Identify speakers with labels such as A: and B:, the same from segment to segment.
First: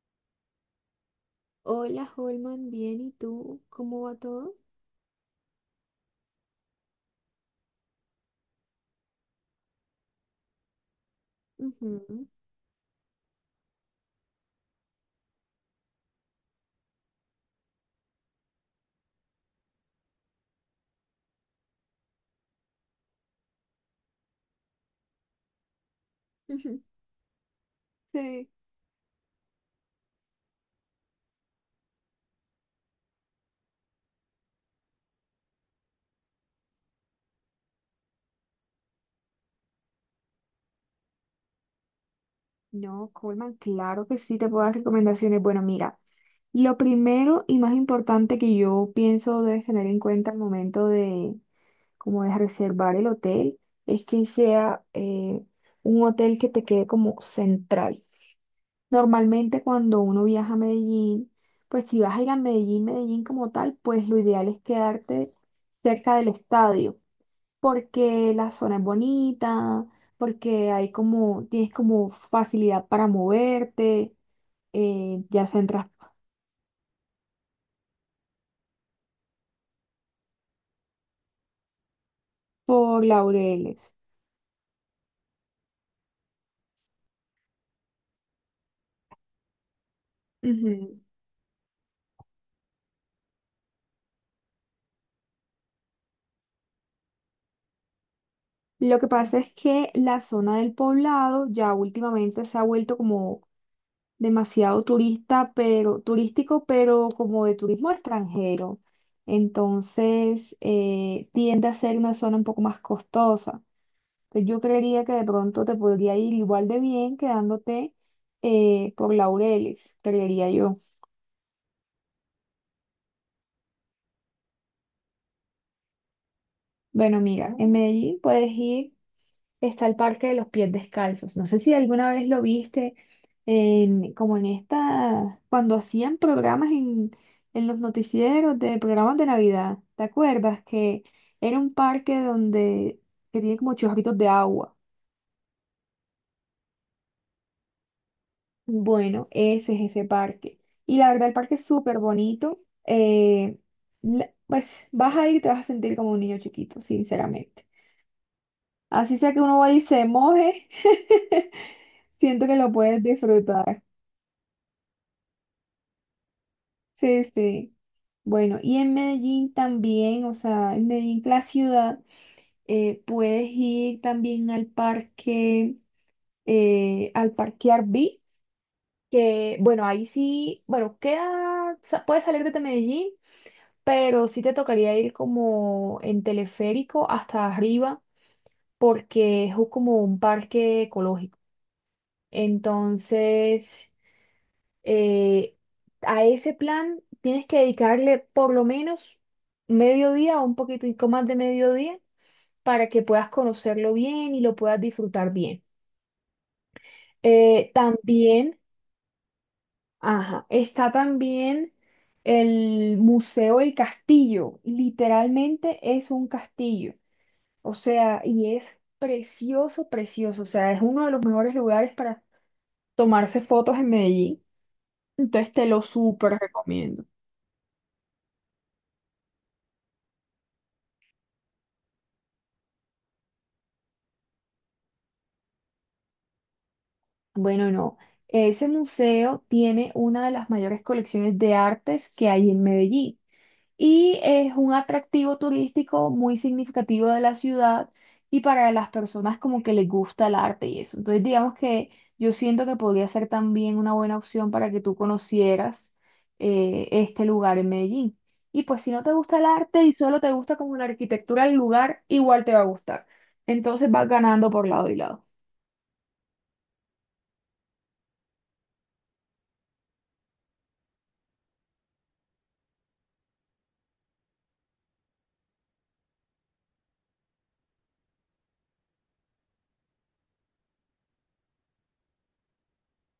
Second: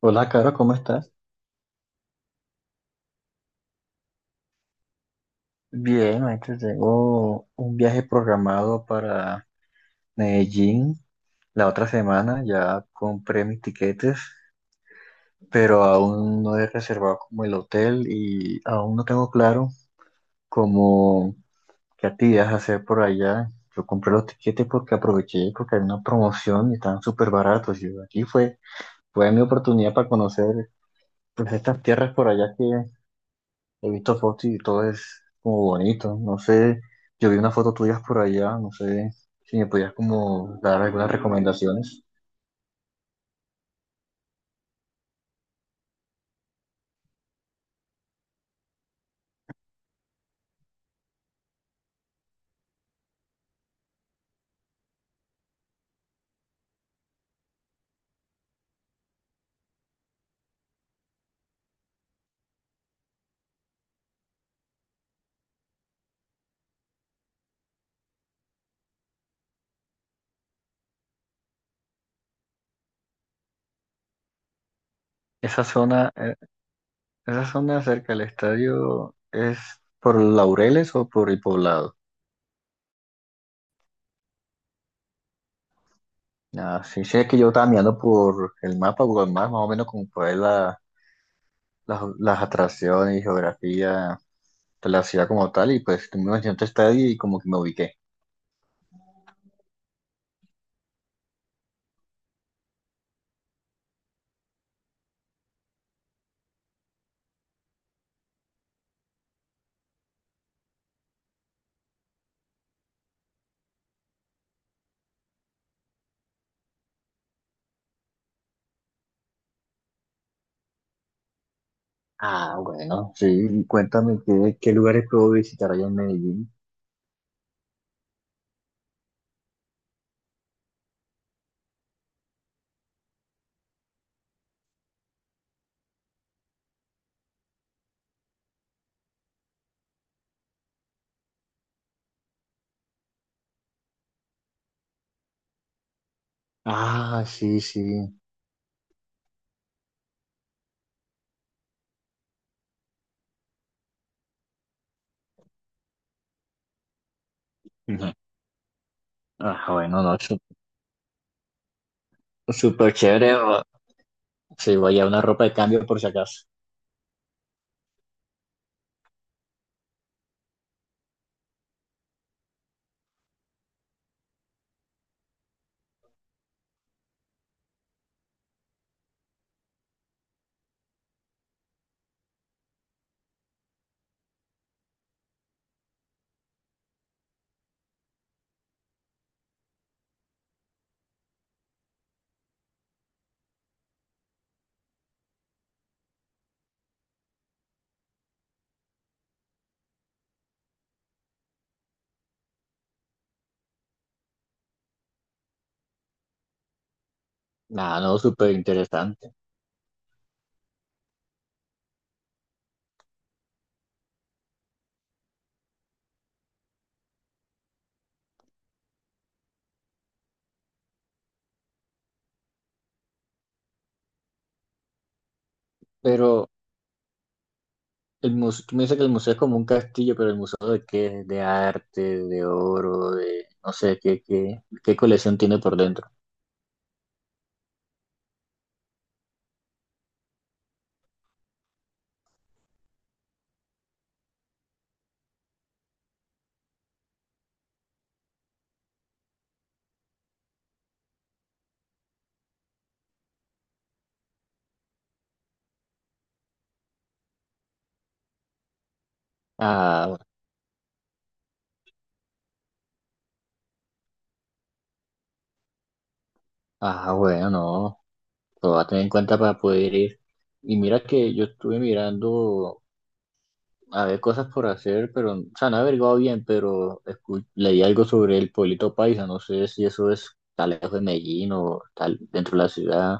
A: Hola, Caro, ¿cómo estás?
B: Hola, Holman, bien, ¿y tú? ¿Cómo va todo?
A: Bien, ahorita tengo un viaje programado para Medellín la otra
B: Ujú,
A: semana. Ya compré mis tiquetes, pero aún no he reservado como el hotel y aún no tengo claro como qué actividades hacer por allá. Yo compré los tiquetes porque aproveché, porque hay una promoción y
B: ujú,
A: estaban súper baratos. Y aquí
B: sí.
A: fue mi oportunidad para conocer pues estas tierras por allá que he visto fotos y todo es como bonito. No sé, yo vi unas fotos tuyas por allá, no sé si me podías como dar algunas recomendaciones.
B: No, Holman, claro que sí te puedo dar recomendaciones. Bueno, mira, lo primero y más importante que yo pienso debes tener en cuenta al momento de, como de reservar el hotel, es que sea un hotel que te quede como central. Normalmente cuando uno viaja a Medellín, pues si vas a ir a Medellín, Medellín como tal, pues lo ideal es quedarte cerca del estadio. Porque la zona es bonita, porque hay como, tienes como facilidad para moverte, ya se
A: Esa
B: entras
A: zona, eh, esa zona cerca del estadio es por Laureles o por el Poblado.
B: por Laureles.
A: Ah, sí, sí, es que yo estaba mirando por el mapa, Google Maps, más o menos como por ahí la-
B: Ujú.
A: las, las atracciones y geografía de la ciudad como tal, y pues tú me mencionaste estadio y como que me ubiqué.
B: Lo que pasa es que la zona del poblado ya últimamente se ha vuelto como demasiado turista, pero turístico, pero como de turismo extranjero. Entonces, tiende a ser una zona un poco más costosa. Entonces, yo creería que de pronto te podría ir igual de bien quedándote por Laureles, creería yo.
A: Ah, bueno, sí, cuéntame qué lugares puedo visitar allá en Medellín.
B: Bueno, mira, en Medellín puedes ir, está el Parque de los Pies Descalzos. No sé si alguna vez lo viste como en esta, cuando hacían programas en los noticieros de programas de Navidad. ¿Te acuerdas que era un parque donde que tiene como chorritos de agua?
A: Ah, sí, sí.
B: Bueno, ese es ese parque. Y la verdad, el parque es súper bonito. eh, pues vas a ir y te vas a sentir como un niño chiquito, sinceramente.
A: Ujú.
B: Así sea que uno
A: Ah,
B: vaya y
A: bueno,
B: se
A: no,
B: moje, siento que lo
A: súper
B: puedes
A: chévere.
B: disfrutar.
A: Sí, voy a una ropa de cambio por si acaso.
B: Sí, sí. Bueno, y en Medellín también, o sea, en Medellín, la ciudad, puedes ir también al parque Arví, que bueno, ahí sí, bueno, queda, puedes salir desde Medellín pero sí te tocaría ir como en teleférico hasta arriba porque es como un parque ecológico. Entonces, eh, a ese plan tienes que dedicarle por lo menos mediodía o un poquitico más de mediodía para que puedas conocerlo bien y lo puedas disfrutar bien.
A: Nada, no, súper
B: También,
A: interesante.
B: ajá, está también el Museo del Castillo. Literalmente es un castillo. O sea, y es precioso, precioso. O sea, es uno de los mejores lugares para tomarse fotos en Medellín. Entonces te lo súper
A: Pero
B: recomiendo.
A: el museo, tú me dices que el museo es como un castillo, pero el museo de qué, de arte, de oro, de no sé qué, qué colección tiene por dentro.
B: Bueno, no. Ese museo tiene una de las mayores colecciones de artes que hay en Medellín. Y es un atractivo turístico muy significativo de la ciudad y para las personas como que les gusta el arte y eso. Entonces, digamos que yo siento que podría ser también una buena opción para que tú conocieras este lugar en Medellín. Y pues si no te gusta el arte y
A: Ah,
B: solo te gusta como la arquitectura del lugar, igual te va a gustar. Entonces vas ganando por lado y lado.
A: ah, bueno, no, lo voy a tener en cuenta para poder ir. Y mira que yo estuve mirando. Había cosas por hacer, pero, o sea, no he averiguado bien, pero leí algo sobre el pueblito paisa, no sé si eso es tal lejos de Medellín o tal dentro de la ciudad.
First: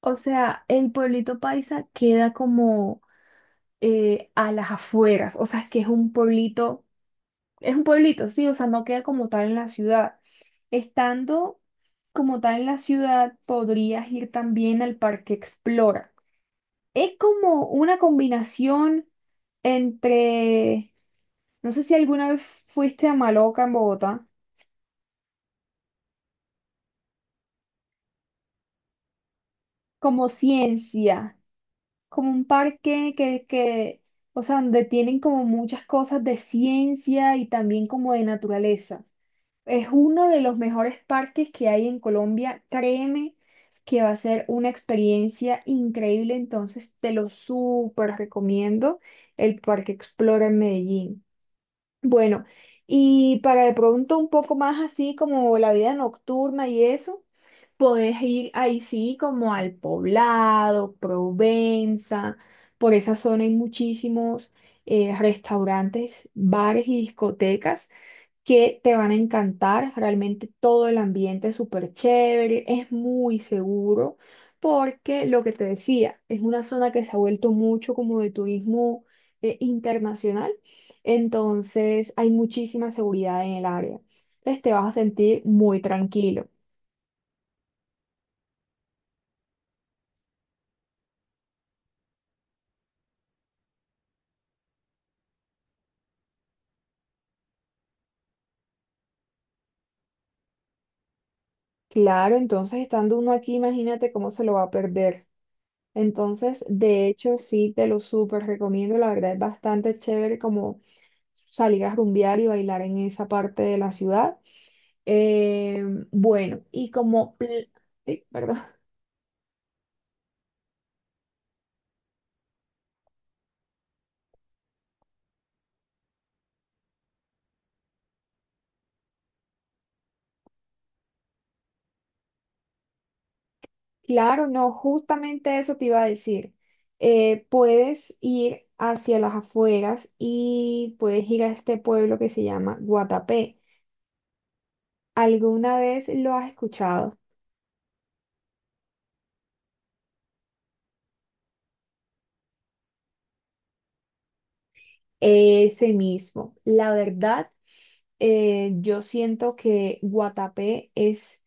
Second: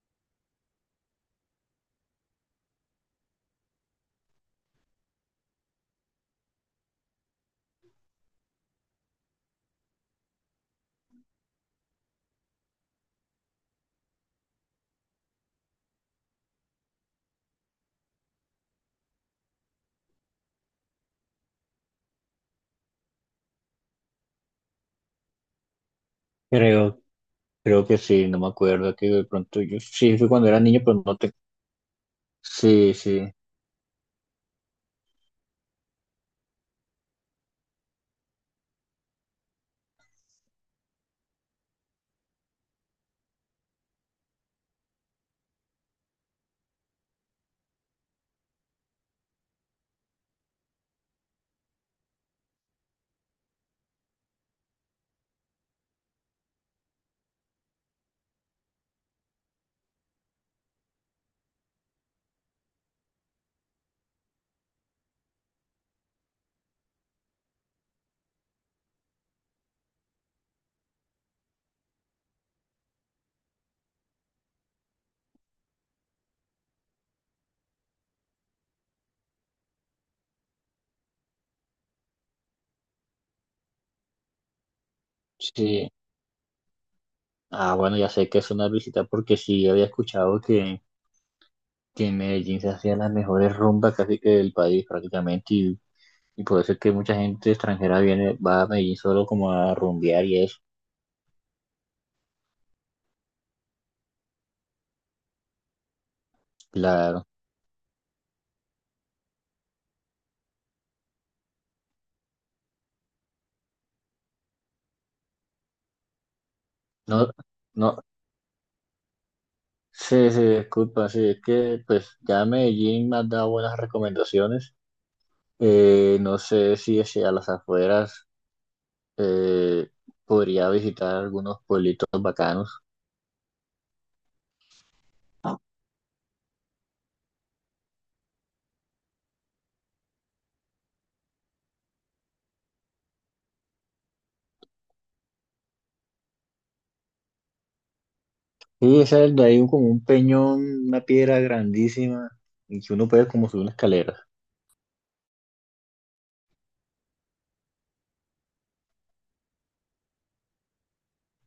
B: O sea, el pueblito Paisa queda como a las afueras, o sea, es que es un pueblito. Es un pueblito, sí, o sea, no queda como tal en la ciudad. Estando como tal en la ciudad, podrías ir también al Parque Explora. Es como una combinación entre, no sé si alguna vez fuiste a Maloca en Bogotá,
A: Creo, creo que sí, no me acuerdo, que de pronto yo sí fui
B: como
A: cuando era niño, pero no te...
B: ciencia, como un
A: Sí,
B: parque
A: sí,
B: o sea, donde tienen como muchas cosas de ciencia y también como de naturaleza. Es uno de los mejores parques que hay en Colombia. Créeme que va a ser una experiencia increíble, entonces te lo súper recomiendo, el Parque Explora en Medellín. Bueno, y para de pronto un poco más así como la vida nocturna y eso, podés ir ahí sí como al Poblado, Provenza, por esa zona hay muchísimos restaurantes, bares y discotecas que te van a encantar. Realmente todo el ambiente es súper chévere, es muy seguro, porque lo que te decía, es una zona que se ha vuelto mucho como de turismo internacional, entonces hay muchísima seguridad en el área. Entonces te vas a sentir muy
A: sí.
B: tranquilo.
A: Ah, bueno, ya sé que es una visita porque sí había escuchado que en Medellín se hacían las mejores rumbas casi que del país prácticamente y por eso es que mucha gente extranjera viene, va a Medellín solo como a rumbear y eso.
B: Claro, entonces estando uno aquí, imagínate cómo se lo va a perder. Entonces, de
A: Claro.
B: hecho, sí, te lo súper recomiendo. La verdad es bastante chévere como salir a rumbear y bailar en esa parte de la ciudad. Eh, bueno, y
A: No,
B: como,
A: no,
B: ay, perdón.
A: sí, sí, disculpa, sí, es que pues ya Medellín me ha dado buenas recomendaciones. No sé si hacia las afueras eh, podría visitar algunos pueblitos bacanos.
B: Claro, no, justamente eso te iba a decir. Puedes ir hacia las afueras y puedes ir a este pueblo que se llama Guatapé. ¿Alguna vez lo has escuchado?
A: Sí, ese es de ahí como un peñón, una piedra grandísima y que uno puede como subir una escalera.
B: Ese mismo. La verdad. Yo siento que Guatapé es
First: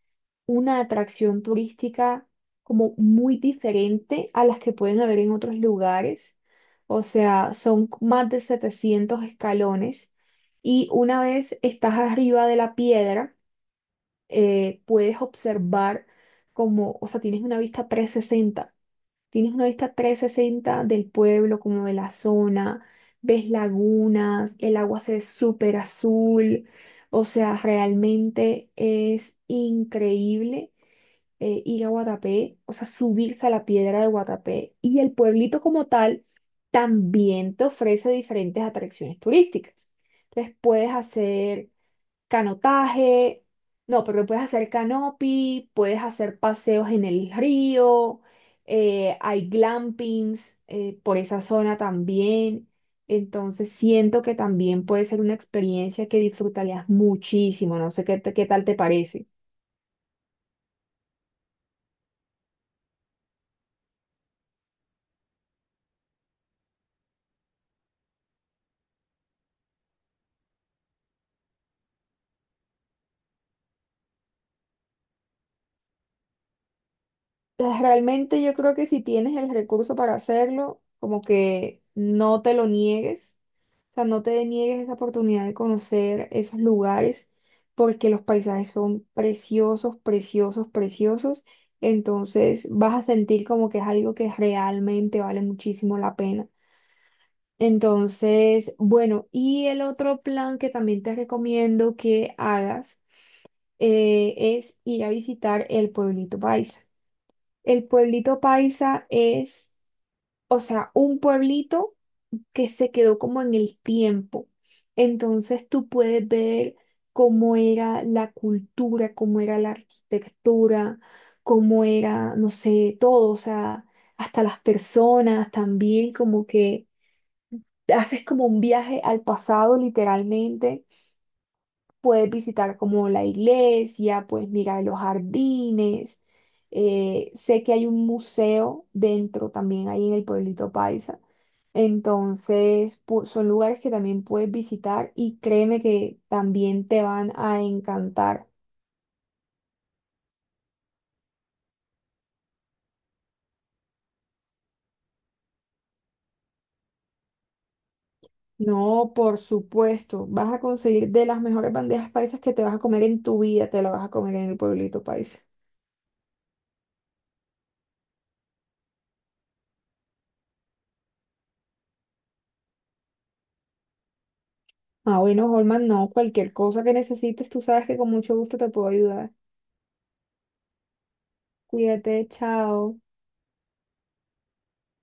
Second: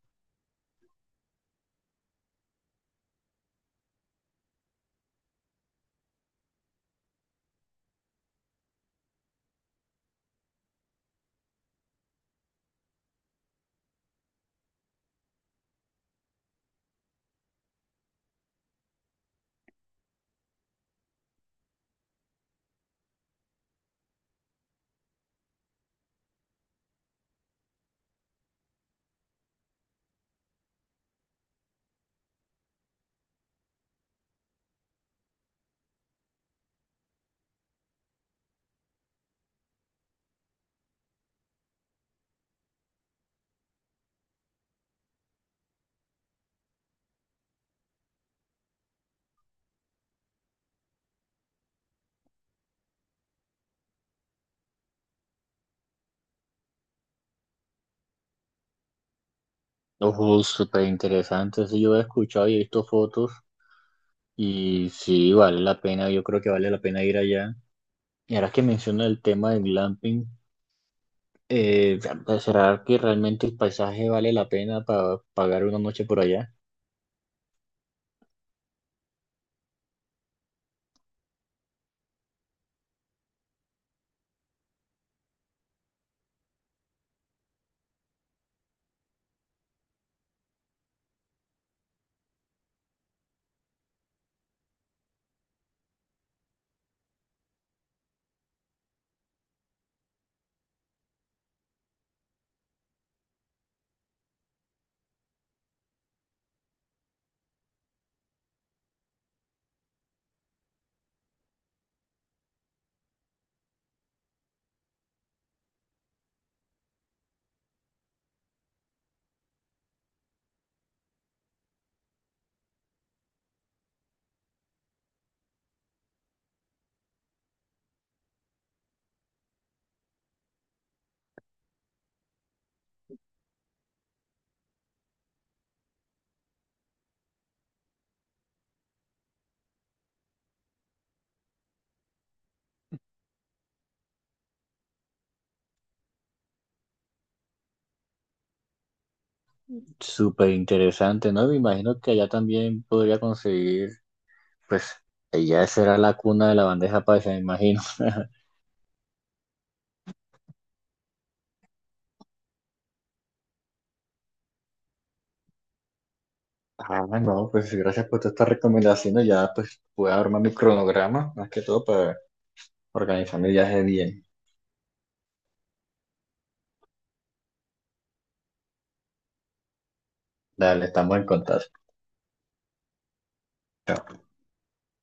B: una atracción turística como muy diferente a las que pueden haber en otros lugares. O sea, son más de 700 escalones y una vez estás arriba de la piedra, puedes observar como, o sea, tienes una vista 360. Tienes una vista 360 del pueblo, como de la zona, ves lagunas, el agua se ve súper azul, o sea, realmente es increíble ir a Guatapé, o sea, subirse a la piedra de Guatapé y el pueblito como tal también te ofrece diferentes atracciones turísticas. Entonces puedes hacer canotaje, no, pero puedes hacer canopy, puedes hacer paseos en el río, hay glampings por esa zona también. Entonces siento que también puede ser una experiencia que disfrutarías muchísimo. No sé qué, qué tal te parece.
A: Ojo, súper interesante, sí, yo he escuchado y he visto fotos y sí, vale la pena, yo creo que vale la pena ir allá. Y ahora que menciona el tema del glamping. Eh, ¿Será que realmente el paisaje vale la pena para pagar una noche por allá?
B: Pues, realmente yo creo que si tienes el recurso para hacerlo, como que no te lo niegues, o sea, no te niegues esa oportunidad de conocer esos lugares, porque los paisajes son preciosos, preciosos, preciosos, entonces vas a sentir como que es algo que realmente vale muchísimo la pena. Entonces, bueno, y el otro plan que también te recomiendo que hagas es ir a visitar el pueblito paisa. El pueblito paisa es, o sea, un pueblito que se quedó como en el tiempo. Entonces tú puedes ver cómo era la cultura, cómo era la arquitectura, cómo era, no sé, todo, o sea, hasta las personas también, como que haces como un viaje al pasado literalmente. Puedes visitar como la iglesia, puedes mirar los jardines. Sé que hay un museo dentro también ahí en el pueblito Paisa. Entonces, son lugares que también puedes visitar y créeme que también te van a encantar.
A: Súper interesante, ¿no? Me imagino que allá también podría conseguir, pues, ella será la cuna de la bandeja paisa, me imagino.
B: No, por supuesto, vas a conseguir de las mejores bandejas paisas que te vas a comer en tu vida, te la vas a comer en el pueblito paisa.
A: Ah, no, pues gracias por todas estas recomendaciones. Ya pues voy a armar mi cronograma, más que todo para organizar mi viaje bien.
B: Ah, bueno, Holman, no, cualquier cosa que necesites, tú sabes que con mucho gusto te puedo ayudar.
A: Dale, estamos en contacto.
B: Cuídate, chao.
A: Chao.